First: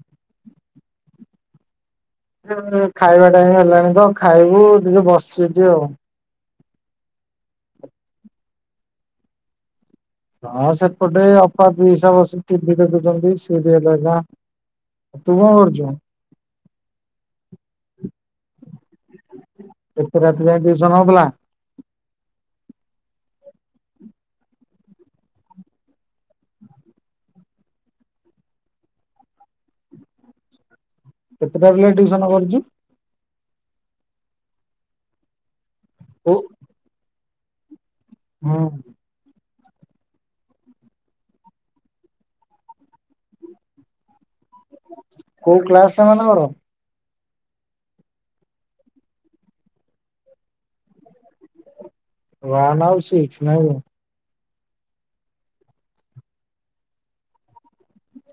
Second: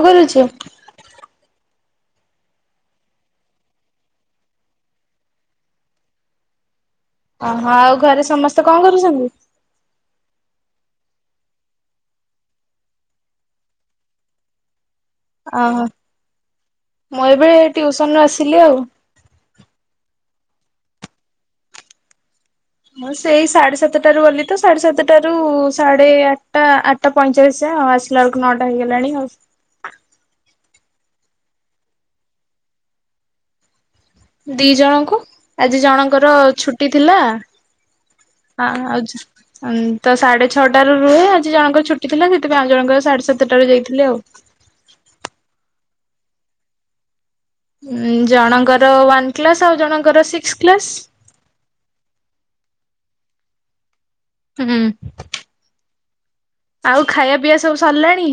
କଣ କରୁଛୁ? ଖାଇବା ଟାଇମ ହେଲାଣି ତ ଖାଇବୁ ଟିକେ ବସଚି ଏମତି ଆଉ। ଓହୋ ଆଉ ଘରେ ସମସ୍ତେ କଣ କରୁଛନ୍ତି? ହଁ ସେପଟେ ଏ ଅପା ପିଇସା ବସିକି ଟିଭି ଦେଖୁଚନ୍ତି ସିରିଏଲ ହରିକା। ଅହ ମୁଁ ଏବେ ଟିଉସନରୁ ଆସିଲି ଆଉ। ଏତେ ରାତି ଯାଏ ଟ୍ୟୁସନ ହୋଉଥୁଲା? ମୁଁ ସେଇ ସାଢେ ସାତଟାରୁ ଗଲି ତ ସାଢେ ସାତଟାରୁ ସାଢେ ଆଟଟା ଆ ଟା ପଇଁଚାଳିଶ ଯାଏଁ ଆ ଆସିଲା ବେଳୁକୁ ନଅଟା ହେଇଗଲାଣି ଆଉ। କେତେଟା ପିଲାକୁ ଟ୍ୟୁସନ କରୁଚୁ? ଦିଇ ଜଣଙ୍କୁ ଆଜି ଜଣଙ୍କର କୋଉ ଛୁଟି ଥିଲା ହୁଁ ଆ ଆଉ ଜ ଅମ୍ ତ ସାଢେ ଛଅଟାରୁ ରୁହେ ଆଜି ଜଣଙ୍କର ଛୁଟି ଥିଲା ସେଥିପାଇଁ ଆଉ ଜଣଙ୍କର ସାଢେ ସାତଟାରେ ଯାଇଥିଲେ ଆଉ। କୋଉ କ୍ଲାସ୍ ସେମାନଙ୍କର? ଉଁ ଜଣଙ୍କର ୱାନ୍ କ୍ଲାସ୍ ଆଉ ଜଣଙ୍କର ସିକ୍ସ କ୍ଲାସ୍। ଵାନ୍ ଆଉ ସିକ୍ସ୍ ନାଇଁ କି? ହୁଁ। ଆଉ ଖାଇବା ପିଇବା ସବୁ ସରିଲାଣି?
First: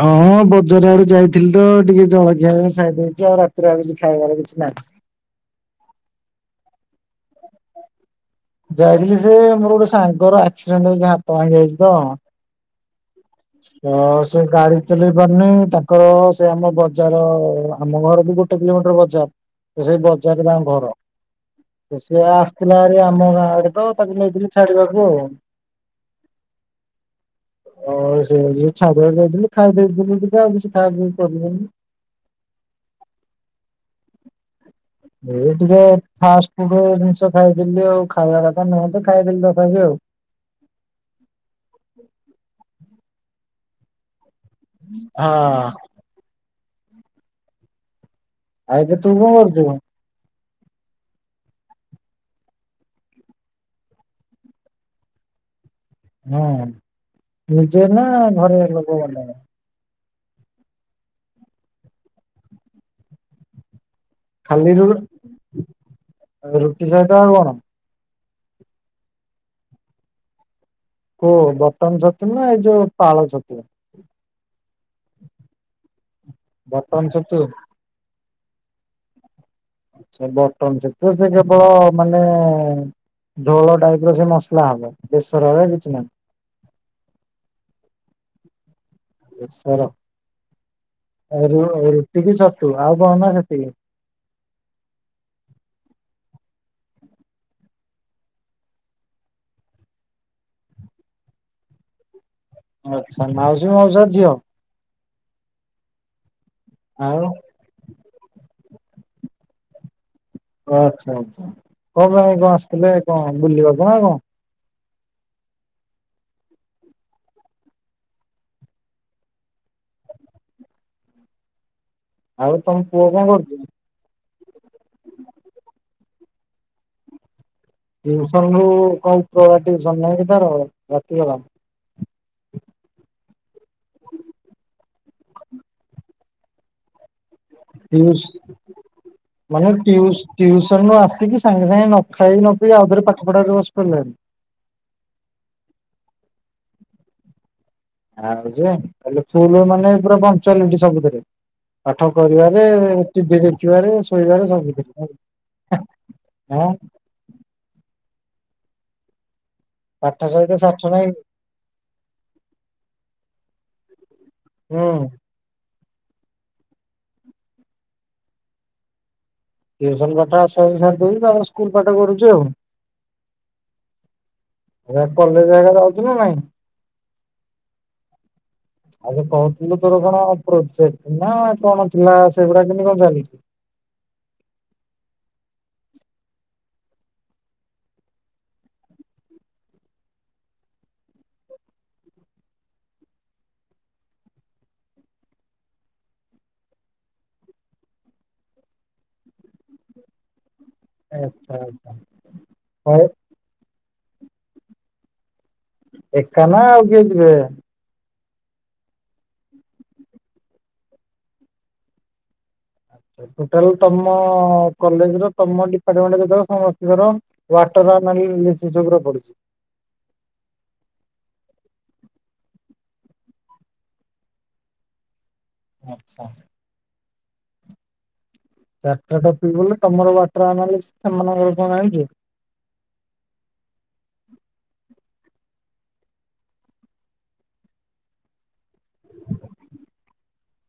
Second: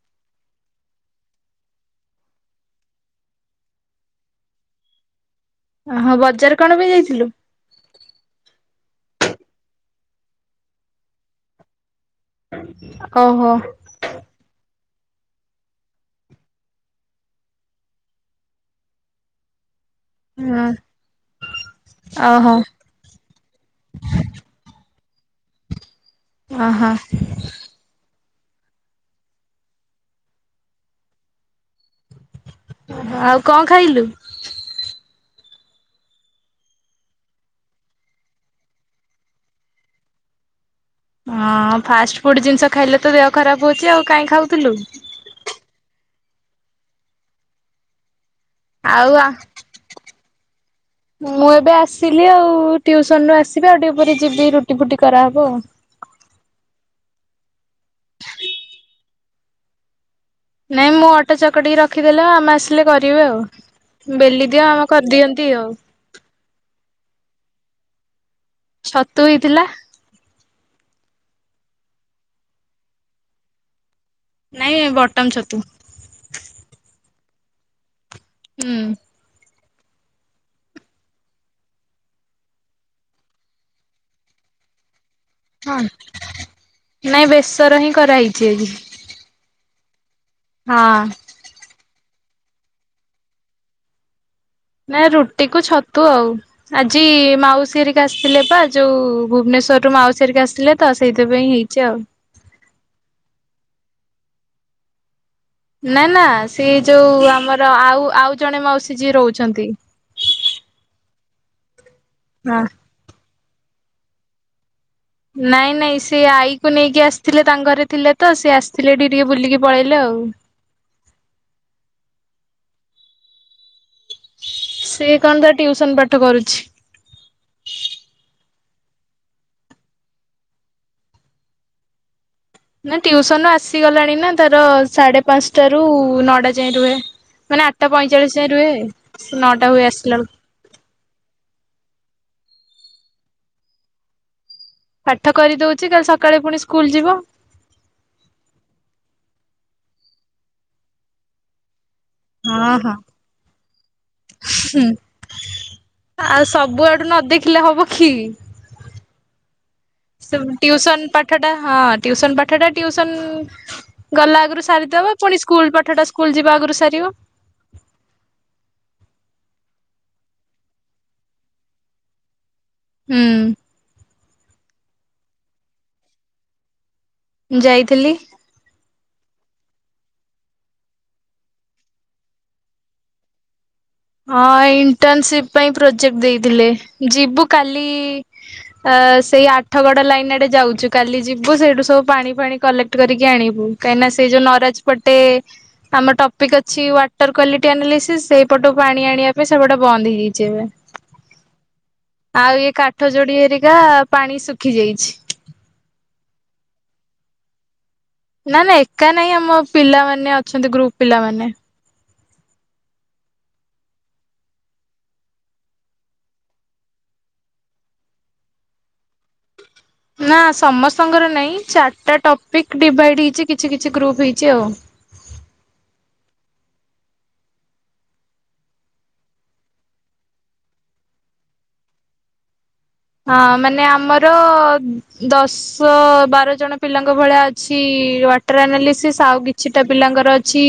ହଁ ବଜାର ଆଡ଼କୁ ଯାଇଥିଲି ତ ଟିକେ ଜଳଖିଆ ଖାଇଦେଇଛି। ଆଉ ରାତିରେ ଆଉ କିଛି ଖାଇବାର କିଛି ନାହିଁ। ଓହୋଃ। ବଜାର କଣ ପାଇଁ ଯାଇଥିଲୁ? ଯାଇଥିଲି ସେ ମୋର ଗୋଟେ ସାଙ୍ଗର ଆକ୍ସିଡେଣ୍ଟ ହେଇକି ହାତ ଭାଙ୍ଗି ଯାଇଛି ତ ଓହୋଃ। ତ ସେ ଗାଡ଼ି ଚଲେଇ ପାରୁନି ତାଙ୍କର ସେ ଆମ ବଜାର ଆମ ଘର ବି ଗୋଟେ କିଲୋମିଟର ବଜାର ତ ସେଇ ବଜାରରେ ତାଙ୍କ ହଁ ଘର। ସିଏ ଓହୋ ଆସିଥିଲା ଭାରି ଆମ ଗାଁ ଆଡ଼େ। ତ ତାକୁ ନେଇଥିଲି ଛାଡ଼ିବାକୁ ଆଉ। ଅଃ ହଃ। ଆଉ ସେ ଯ ଛାଡ଼ିବାକୁ ଯାଇଥିଲି ଖାଇ ଦେଇେଥିଲି ଟିକେ ଆଉ କିଛି ଖାଇବାକୁ ପଡ଼ିବନି। ଆଉ କଣ ଖାଇଲୁ? ଏଇ ଟିକେ ଫାଷ୍ଟ ଫୁଡ୍ ଜିନିଷ ଖାଇଥିଲି ଆଉ। ଖାଇବା କଥା ନୁହେଁ ଖାଇଦେଲିି ତଥାପି ଆଉ। ହଁ ଫାଷ୍ଟ ଫୁଡ୍ ଜିନିଷ ଖାଇଲେ ତ ଦେହ ଖରାପ ହଉଛି, ଆଉ କାହିଁ ଖାଉଥିଲୁ। ହଁ। ଏବେ ତୁ ଆଉ କଣ ଆ କରୁଛୁ? [inaudible] ମୁଁ ଏବେ ଆସିଲି ଆଉ ଟିଉସନ ରୁ ଆସିବି ଆଉ ଟିକେ ପରେ ଯିବି ରୁଟି ଫୁଟି କରାହେବ ଆଉ। ହଁ ନିଜେ ନା ଘରେ ଲୋକ ନାଇଁ ମୁଁ ଅଟା ଚକଟି କି ରଖିଦେଲ ମାମା ଆସିଲେ କରିବେ ଆଉ। ବେଲି ଦିଏ ଖାଲି ରୁ ମାମା କରିଦିଅନ୍ତି ଆଉ। ରୁଟି ସହିତ ଆଉ କଣ? ଛତୁ ହେଇଥିଲା। କୋଉ ବଟନ ଛତୁ ନା ଏଇ ଯୋଉ ପାଳ ଛତୁ? ନାଇଁ ବଟନ ଛତୁ। ବଟନ୍ ଛତୁ? ହୁଁ। ସେ ବଟନ ଛତୁ ସେ କେବଳ ମାନେ ଝୋଳ ଟାଇପ ର ସେ ମସଲା ହବ। ବେସରରେ ହଁ, କିଛି ନାହିଁ ନାଇଁ ବେସର ହିଁ କରାହେଇଛି ଆଜି। ବେସର? ହଁ। ରୁଟିି କି ଛତୁ ଆଉ କଣ ନା ସେତିକି? ନା ରୁଟି କୁ ଛତୁ ଆଉ। ଆଜି ମାଉସୀ ହେରିକା ଆସିଥିଲେ ବା ଯୋଉ ଭୁବନେଶ୍ଵରରୁୁ ମାଉସୀ ହେରିକା ଆସିଥିଲେ। ତ ସେଇଥିପାଇଁ ହେଇଛି ଆଉ। ଆଚ୍ଛା ମାଉସୀ, ମାଉସୀ, ଝିଅ? ନା ନା ସେ ଯୋଉ ଆଉ ଆମର ଆଉ ଆଉ ଜଣେ ମାଉସୀ ଯିଏ ରହୁଛନ୍ତି। ଆଚ୍ଛା ଆଚ୍ଛା। କଣ ପାଇଁ କଣ ହଁ ଆସିଥିଲେ କଣ ବୁଲିବାକୁ ନା କଣ? ନାଇଁ ନାଇଁ ସେ ଆଈକୁ ନେଇକି ଆସିଥିଲେ ତାଙ୍କ ଘରେ ଥିଲେ ତ, ସେ ଆସିଥିଲେ ଏଠିକି ଟିକେ ବୁଲିକି ପଳେଇଲେ ଆଉ। ଆଉ ତମ ପୁଅ କଣ କରୁଛି? ସିଏ କଣ ତା ଟ୍ୟୁସନ ପାଠ କରୁଛି। ଟିଉସନ ରୁ କଣ ଉପର ଟ୍ଯୁସନ ନାହିଁକି ତର ରାତି ବେଳା? ନା ଟ୍ୟୁସନ ରୁ ଆସିଗଲାଣି ନା ତାର ସାଢ଼େ ପାଞ୍ଚଟା ରୁ ନଅଟା ଯାଏଁ ରୁହେ। ମାନେ ଆଠଟା ଟିଉସ ପଇଁଚାଳିଶ ଯାଏଁ ରୁହେ ସେ ନଅଟା ହୁଏ ଆସିଲା ବେଳକୁ। ଟ୍ୟୁସନ ରୁ ଆସିକି ସାଙ୍ଗେ ସାଙ୍ଗେ ନ ଖାଇକ ନ ପି ଆଉଥରେ ପାଠ ପଢ଼ାରେ ବସି ପାଡ଼ିଲାଣି? ପାଠ କରିଦଉଛି କାଲି ସକାଳେ ପୁଣି ସ୍କୁଲ ଯିବ। ଆଉ ଯେ [unintelligible] ମାନେ ପୁରା ପକ୍ଚୁଆଲିଟି ସବୁଥିରେ। ପାଠ କରିବାରେ, ହଁ ହଁ ଟିଭି ଦେଖିବାରେ ଶୋଇବାରେ ସବୁଥିରେ। ଆଉ ହଁ ସବୁଆଡୁ ନ ଦେଖିଲେ ହବ କି। ପାଠ ସହିତ ସାଠ ଟ୍ୟୁସନ୍ ନାଇଁ ପାଠ ହଁ ଟିୟୁସନ୍ ପାଠଟାଟି ଟିୟୁସନ୍ ଗଲା ଆଗରୁ ହୁଁ ସାରିଦବା ପୁଣି ସ୍କୁଲ ପାଠଟା ସ୍କୁଲ ଯିବା ଆଗରୁ ସାରିବ। ଟିୟୁସନ୍ ପାଠଟା ସବୁ ସାରିଦଉଚି ତାପରେ ସ୍କୁଲ ପାଠ କରୁଚି ଆଉ। ହୁଁ। ଏ ରା କଲେଜ ହେରା ଯାଉଛୁ ନା ନାଇଁ। ଯାଇଥିଲି। ଆଗେ କହୁଥିଲୁ ତୋର କଣ ପ୍ରୋଜେକ୍ଟ ନା କଣ ଥିଲା ସେଗୁଡା କେମିତି କଣ ଚାଲିଛି। ହଁ ଇଣ୍ଟର୍ନସିପ୍ ପାଇଁ ପ୍ରୋଜେକ୍ଟ ଦେଇଥିଲେ ଯିବୁ କାଲି ଆ ସେଇ ଆଠଗଡ ଲାଇନ୍ ଆଡେ ଯାଉଚୁ କାଲି ଯିବୁ ସେଇଠୁ ସବୁ ପାଣି ଫାଣି କଲେକ୍ଟ କରିକି ଆଣିବୁ। କାହିଁକିନା ସେ ଯୋଉ ନରଜ୍ ପଟେ ଆମର ଟପିକ୍ ଅଛି ୱାଟର କ୍ଵାଲିଟି ଆନାଲିସିସ୍ ସେଇପଟୁ ପାଣି ଆଣିବା ପାଇଁ ସେ ବାଟ ବନ୍ଦ ହେଇଯାଇଛି ଏବେ। ଆଚ୍ଛା ଆଚ୍ଛା ଆଉ ଏଇ କାଠ ଯୋଡି ହେରିକା ପାଣି ଶୁଖି ଯାଇଚି। ଏକା ନା ଆଉ କିଏ ଯିବେ? ନା ନା ଏକା ନାଇଁ ଆମ ପିଲାମାନେ ଅଛନ୍ତି ଗ୍ରୁପ ପିଲାମାନେ। ଟୋଟାଲ୍ ତମ କଲେଜ୍ ର ତମ ଡିପାର୍ଟମେଣ୍ଟ ଯେତେକ ସମସ୍ତିଙ୍କର ୱାଟର ନାଲି ମିଶି ଯୋଗୁରା ପଡିଚି। ନା ସମସ୍ତଙ୍କର ନାଇଁ ଚାରିଟା ଟପିକ୍ ଡିଭାଇଡ ହେଇଛି କିଛି କିଛି ଗ୍ରୁପ୍ ହେଇଛି ଆଉ। ଆଛା। ଚାରିଟା ଟପି ଗଲେ ତମର ୱାଟର ଆନାଲିଶ୍ ସେମାନଙ୍କର କଣ ଯାଣିଚୁ? ହଁ ମାନେ ଆମର ଦଶ ବାର ଜଣ ପିଲାଙ୍କ ଭଳିଆ ଅଛି ୱାଟର ଆନାଲିସିସ୍ ଆଉ ବି କିଛିଟା ପିଲାଙ୍କର ଅଛି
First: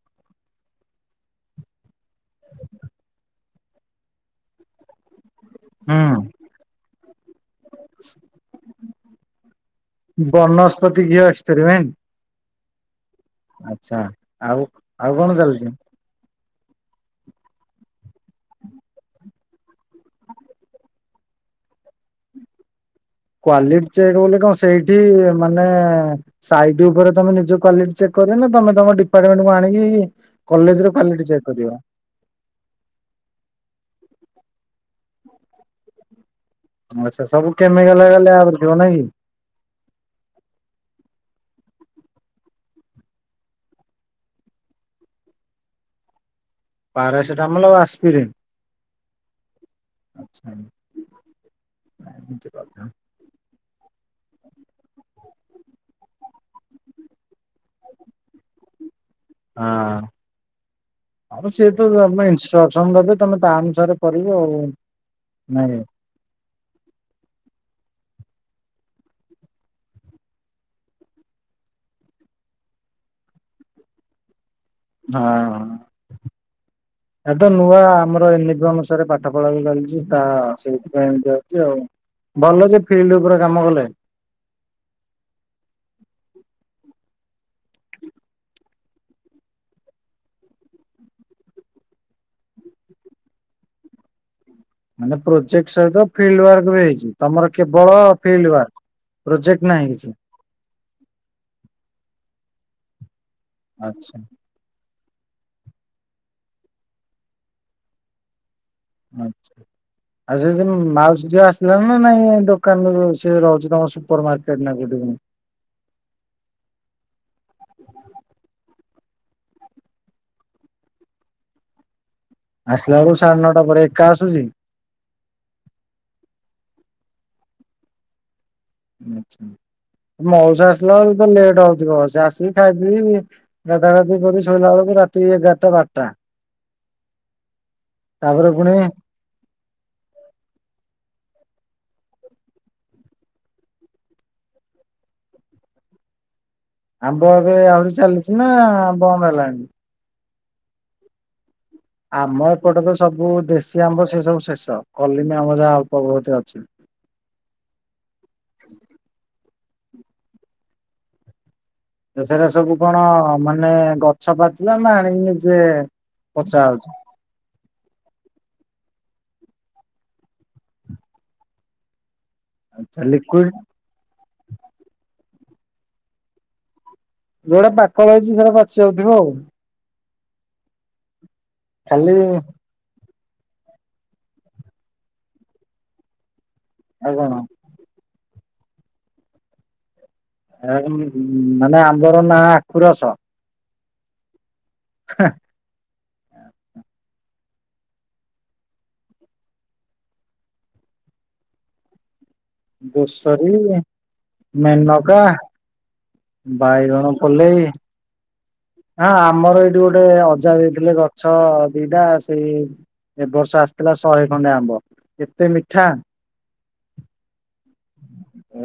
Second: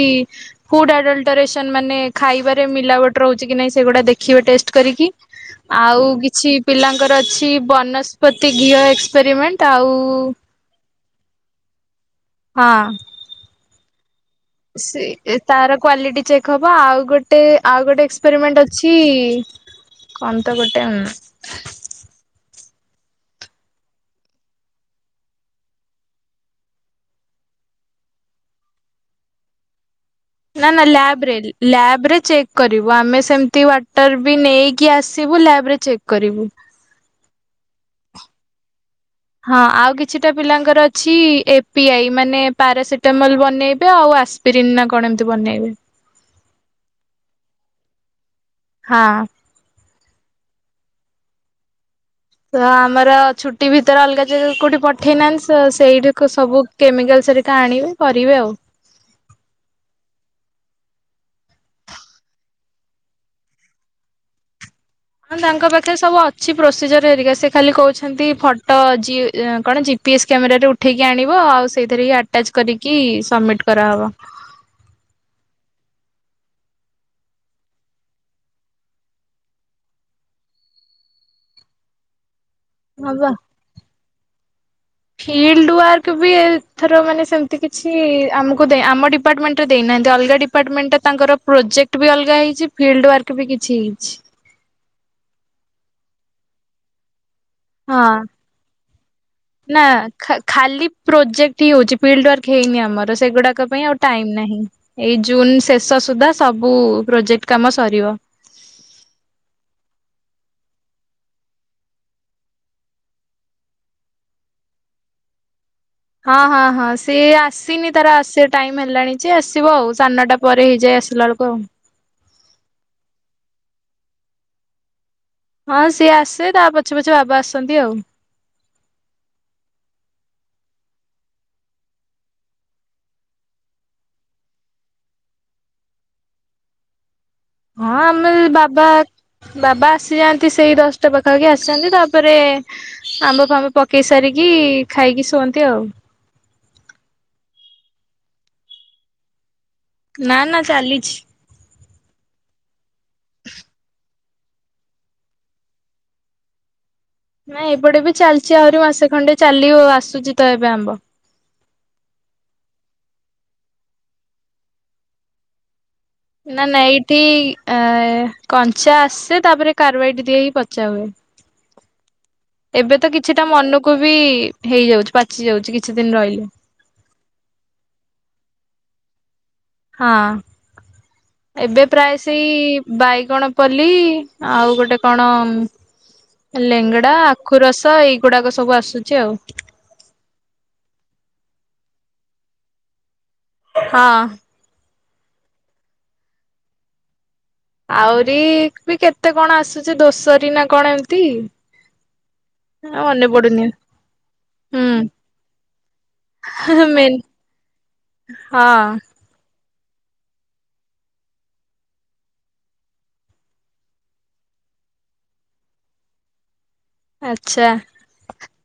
ଫୁଡ ଆଡଲଟରେସନ୍ ମାନେ ଖାଇବାରେ ମିଲାବଟ ରହୁଚି କି ନାହିଁ ସେଗୁଡ଼ା ଦେଖିବେ ଟେଷ୍ଟ କରିକି ଆଉ ହୁଁ। କିଛି ପିଲା ତାଙ୍କର ଅଛି ବନସ୍ପତି ଘିଅ ଏକ୍ସପେରିିମେଣ୍ଟ ଆଉ ପତିି ଘିଅ ଏକ୍ସେରିମେଣ୍ଟ। ହଁ। ଆଚ୍ଛା। ଆଉ ସେ ଆଉ କଣ ଚାଲିଛି? ତାର କ୍ଵାଲିଟି ଚେକ୍ ହବ ଆଉ ଗୋଟେ ଆଉ ଗୋଟେ ଏକ୍ସପେରିମେଣ୍ଟ ଅଛି। କଣନ୍ତ ଗୋଟେ କ୍ଵାଲିଟି ଚେକ୍ ବୋଲି କଣ ସେଇଟି ମାନେ ସାଇଟ୍ ଉପରେ ତମେ ନିଜ କ୍ୟୁଲିଟି ଚେକ୍ କରିବ ନା ତମେ ତମ ଡିପାର୍ଟମେଣ୍ଟକୁ ଆଣିକି ନା ନା କଲେଜରେ କ୍ୱାଲିଟି ଚେକ୍ ଲ୍ୟାବ୍ରେରେ କରିବ? ଲ୍ୟାବ୍ରେରେ ଚେ କରିବୁ ଆମେ ସେମିତି ୱାଟର ବି ନେଇକି ଆସିବୁ ଲ୍ୟାବ୍ରେରେ ଚେକ୍ କରିବୁ। ଆଚ୍ଛା ସବୁ କେମିକାଲ୍ ହୋଇଗଲେ ଆଉ ଯଣେ ହଁ ଆଉ କିଛିଟା ପିଲାଙ୍କର ଅଛି ଏ ପି ଆଇ ମାନେ ପାରାସିଟାମଲ ବନେଇବେ ଆଉ ଆ ପ୍ରିରିନା କଣ ଏମିତି ବନେଇବେ। ପାରାସିଟାମଲ ଓ ଆସ୍ପିରେନ୍। ହଁ। ଆଚ୍ଛା ହୁ। ତ ଆମର ଛୁ ଟିଭି ତାର ଅଲଗା ଯୋଉ କେଉଁଠି ପଠେଇନାହାନ୍ତି ଶା ସେଇଠୀକୁ ସବୁ କେମିକାଲସରିକା ଆଣିବେ କରିବେ ଆଉ। ହଁ। ଅବସ୍ୟ ସିଏ ତ ତମେ ଇନଷ୍ଟ୍ରକ୍ସନ ଦେବେ ତମେ ତା ଅନୁସାରେ କରିବେ ଆଉ। ମାନେ ତାଙ୍କ ନାଇଁ କି? ପାଖରେ ସବୁ ଅ କିଛି ପ୍ରୋସିଜର ହେରିକା ସେ ଖାଲି କହୁଛନ୍ତି ଫଟୋ ଜି କଣ ଜିପି ଏସ୍ କ୍ୟାମେରାରେ ଉ ଉଠେଇକି ଆଣିବ ଆଉ ସେଇଥିରେ ଆଟାଚ କରିକି ସମିଟ୍ କରାହେବ। ହଁ ହଁ। ଏ ତ ନୂଆ ଆମର ୟୁନିଫର୍ମ ଅନୁସାରେ ପାଠ ପଢ଼ା ବି ଚାଲିଛି ତା ସେଇଥିପାଇଁ ଏମିତି ହୋଉଚି ଆଉ। ଭଲ ଯେ ହଁ ଫିଲ୍ଡ ବା। ଉପରେ କାମ କଲେ। ଫିଲ୍ଡ ୱାର୍କ ବି ଏଥର ମାନେ ସେମିତି କିଛି ଆମକୁ ଦେ ଆମ ଡିପାର୍ଟମେଣ୍ଟରେ ଦେଇନାହାନ୍ତି ଅଲଗା ଡି ଡିପାର୍ଟମେଣ୍ଟ ଟା ତାଙ୍କର ପ୍ରୋଜେକ୍ଟ ବି ଅଲଗା ହେଇଛି। ଫିଲ୍ଡ ୱାର୍କ ବି କିଛି ହେଇଛି। ମାନେ ପ୍ରୋଜେକ୍ଟ ସହିତ ଫିଲ୍ଡ ୱାର୍କ ବି ହେଇଛି। ତମର କେବଳ ହଁ। ଫିଲ୍ଡ ୱାର୍କ ପ୍ରୋଜେକ୍ଟ ନାହିଁ କିଛି? ଖା ଖାଲି ପ୍ରୋଜେକ୍ଟ ହିଁ ହଉଛି ଫିଲ୍ଡ ୱାର୍କ ହେଇନି ଆମର। ସେଗୁଡାକ ପାଇଁ ଆଉ ଆଚ୍ଛା ଟାଇମ ନାହିଁ। ଏଇ ଜୁନ ଶେଷ ସୁଦ୍ଧା ସବୁ ପ୍ରୋଜେକ୍ଟ କାମ ସରିବ। ଆଛା। ଆଉ ସେ ସେ ମାଉସୀ ଝିଅ ଆସିଲାଣୀ ନା ନାଇଁ ଦୋକାନରେ ରହୁଛି ସେ ରହୁଛି ତମ ସୁପର ମାର୍କେଟ ନା କୋଉଠିି କଣ? ହଁ ହଁ ହଁ ସିଏ ଆସିନି ତାର ଆସିବା ଟାଇମ୍ ହେଲାଣି ଯେ ଆସିବ ଆଉ ସାଢେ ନଅଟା ପରେ ହେଇଯାଏ ଆସିଲା ବେଳକୁ ଆଉ। ଆସିଲା ବେଳୁ ସାଢେ ନଅଟା ପରେ ଏକା ଆସୁଛି? ହଁ ସିଏ ଆସେ ତା ପଛେ ପଛେ ବାବା ଆସନ୍ତି ଆଉ। ଆଚ୍ଛା ମୋଉସା ଆସିଲା ବେଳକୁ ତ ଲେଟ୍ ହଉଥିବ ସେ ଆସିକି ଖାଇ ପିଇକି ଗାଧା ଗାଧି କରି ଶୋଇଲା ବେଳକୁ ରାତି ଏଗାରଟା ବାରଟା। ହଁ ଆମେ ତାପରେ ପୁଣି ବାବା ବାବା ଆସିଯାଆନ୍ତି ସେଇ ଦଶଟା ପାଖାପାଖି ଆସନ୍ତି ତାପରେ ଆମ୍ବ ଫାମ୍ବ ପକେଇ ସାରିକି ଖାଇକି ଶୁଅନ୍ତି ଆଉ। ଆମ୍ବ ଏବେ ଆହୁରି ଚାଲିଛି ନା ବନ୍ଦ ହେଲାଣି? ନା ନା ଚାଲିଛି। ଆମ ଏପଟେ ତ ସବୁ ଦେଶୀ ଆମ୍ବ ସେ ସବୁ ଶେଷ କଲିମି ଆମ୍ବ ଯାହା ଅଳପ ବହୁତେ ଅଛି। ନାଇଁ ଏପଟେ ବି ଚାଲିଛି ଆହୁରି ମାସେ ଖଣ୍ଡେ ଚାଲିିବ ଆସୁଛି ତ ଏବେ ଆମ୍ବ। ସେପଟେ ସବୁ କଣ ମାନେ ଗଛ ପାଚିଲା ନା ଆଣିକିନି ନିଯେ ନା ନା ଏଇଠି ଆ କଞ୍ଚା ଆସେ ତାପରେ କାର୍ବାଇଟି ଦିଆ ହେଇକି ପଚା ହୁଏ। ଏବେ ଆଚ୍ଛା ତ କିଛିଟା ଲିକୁଇଡ ମନକୁ ବି ହେଇଯାଉଛି ପାଚି ଯାଉଛି କିଛି ଦିନ ରହିଲେ। ଯୋଉଟା ପାକଳ ହେଇଛି ସେଟା ପାଚି ଯାଉଥିବ ଆଉ। ହଁ ଏବେ ପ୍ରାୟ ଖାଲି ସେଇ ବାଇଗଣ ପଲ୍ଲୀ ଆଉ ଗୋଟେ କଣ ଲେଙ୍ଗଡା ଆଉ କଣ ଆଖୁ ରସ ଏଇଗୁଡାକ ସବୁ ଆସୁଛି ଆଉ। ମାନେ ଆମ୍ବର ନାଁ ଆଖୁରସ। ହଁ। ହେଁ। ଆହୁରି ବି କେତେ କଣ ଆସୁଛି ଦୋଷରି ନା କଣ ଏମିତି। ମନେ ଦୋଷରୀ ପଡୁନି ମେନକା। ହୁଁ ବାଇଗଣ ମେନ୍ ପଲେଇ। ହଁ। ହଁ ଆମର ଏଇଠି ଗୋଟେ ଅଜା ଦେଇଥିଲେ ଗଛ ଦିଟା ସେଇ ଏବ ବର୍ଷ ଆସିଥିଲା ଶହେ ଖଣ୍ଡେ ଆମ୍ବ ଏତେ ମିଠା। ଆଚ୍ଛା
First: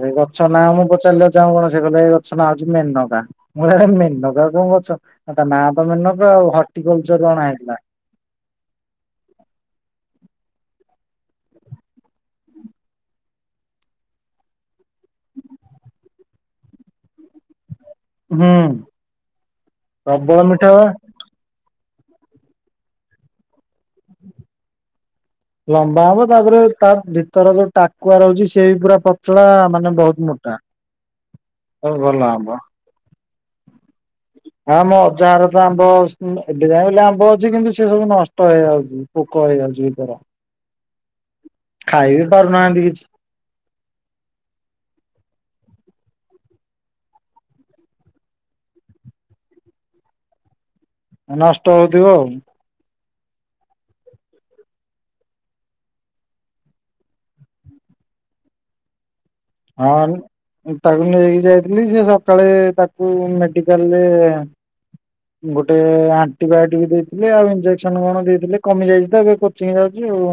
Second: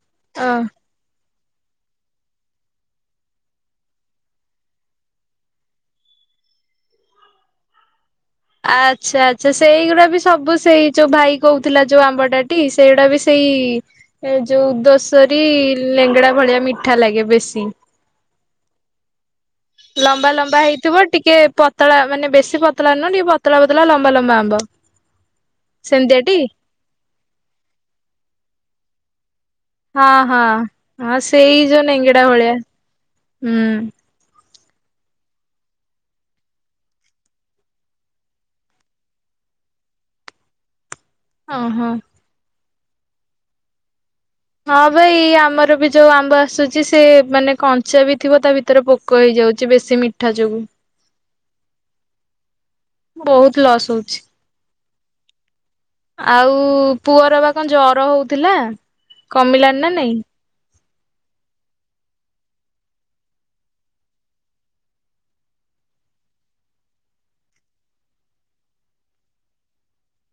ଏ ଗଛ ଓ ନାଁ ମୁଁ ପଚାରିଲି ଜା ଆମକୁ କଣ ସେ କହିଲେ ଗଛ ନାଁ ହେଉଛି ମେନକା। ମୁଁ କହିଲି ମେନକା କୋଉ ଗଛ। ତା ନାଁ ତ ମେନକା ଆଉ ହର୍ଟିକଲଚର ଅଣା ହେଇଥିଲା।। ଆଚ୍ଛା ଆଚ୍ଛା ସେଇଗୁଡା ବି ସବୁ ସେଇ ଯୋଉ ଭାଇ କହୁଥିଲା ଯୋଉ ଆମ୍ବଟାଟି ସେଇଗୁଡା ବି ସେଇ ଏ ଯୋଉ ଦୋଷରୀ ଲେଙ୍ଗଡା ଭଳିଆ ମିଠା ଲାଗେ ବେଶୀ। ହୁଁ। ଲମ୍ବା ପ୍ରବଳ ଲମ୍ବା ମିଠା ବା। ହେଇଥିବ ଟିକେ ପତଳା ମାନେ ବେଶୀ ପତଳା ନୁହଁ ଟିକେ ପତଳା ପତଳା ଲମ୍ବା ଲମ୍ବା ଆମ୍ବ। ଲମ୍ବା ହବ ସେମିତିଆଟି ତାପରେ ତା ଭିତର ଯୋଉ ଟାକୁଆ ରହୁଛି ସେ ପୁରା ପତଳା ମାନେ ହଁ ବହୁତ ମୋଟା। ହଁ ହଁ ସେଇ ଯୋଉ ସବୁ ଭଲ ନେଙ୍ଗେଡା ଆମ୍ବ। ଭଳିଆ ହୁଁ ହଁ ମୋ ଅଜାହାର ତ ଆମ୍ବ ଏବେ ଯାଏଁ ବୋଲି ଆମ୍ବ ଅଛି କିନ୍ତୁ ସେ ସବୁ ନଷ୍ଟ ହେଇଯାଉଛି। ପୋକ ହେଇଯାଉଛି ଏଇଥର। ଓହୋ। ଖାଇବିି ପାରୁନାହାନ୍ତି କିଛି। ହଁ ଭାଇ ଆମର ବି ଯୋଉ ଆମ୍ବ ଆସୁଛି ସେ ମାନେ କଞ୍ଚା ବି ଥିବ ତା ଭିତରେ ପୋକ ପୋକ ହେଇ ଯାଉଛି ବେଶୀ ମିଠା ଯୋଗୁ। ନଷ୍ଟ ହଉଥିବ ଆଉ? ବହୁତ ଲସ୍ ହଉଛି। ଆଉ ପୁଅର ବା କଣ ଜର ହଉଥିଲା? କମିଲାଣି ନା ନାଇଁ ହଁ ତାକୁ ନେଇକି ଯାଇଥିଲି ସେ ସକାଳେ ତାକୁ ମେଡିକାଲରେ ଗୋଟେ ଆଣ୍ଟିବାୟୋଟିକ ଦେଇଥିଲେ, ଆଉ ଇଞ୍ଜେକ୍ସନ କଣ ଦେଇଥିଲେ କମି ଯାଇଛି ତ ଏବେ କୋଚିଂ ଯାଉଛି ଆଉ,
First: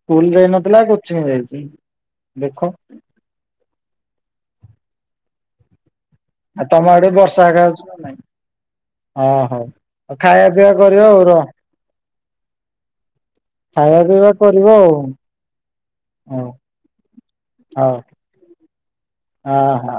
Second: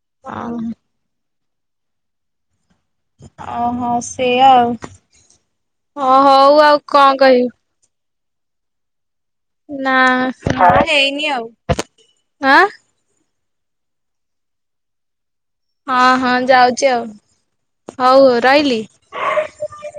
ସ୍କୁଲ ଅହ। ଯାଇନଥିଲା କୋଚିଂ ଯାଇଛି, ଦେଖ। ଓହୋ ସେଇଆ ଆଉ, ହଉ ହଉ ଆଉ କଣ କହିବି? ନା ନାଇଁ। ଓ ହୋ ନା ଆଉ ଖାଇବା ନା ପିଇବା କରିବା ଆଉ ହେଇନି ରହ। ଆଁ ଖାଇବା ପିଇବା କରିବ ଆଉ। ହଁ ହଁ ହଉ ଯାଉଛି ଆଉ, ହଉ ରହିଲି। ହଁ ହଁ।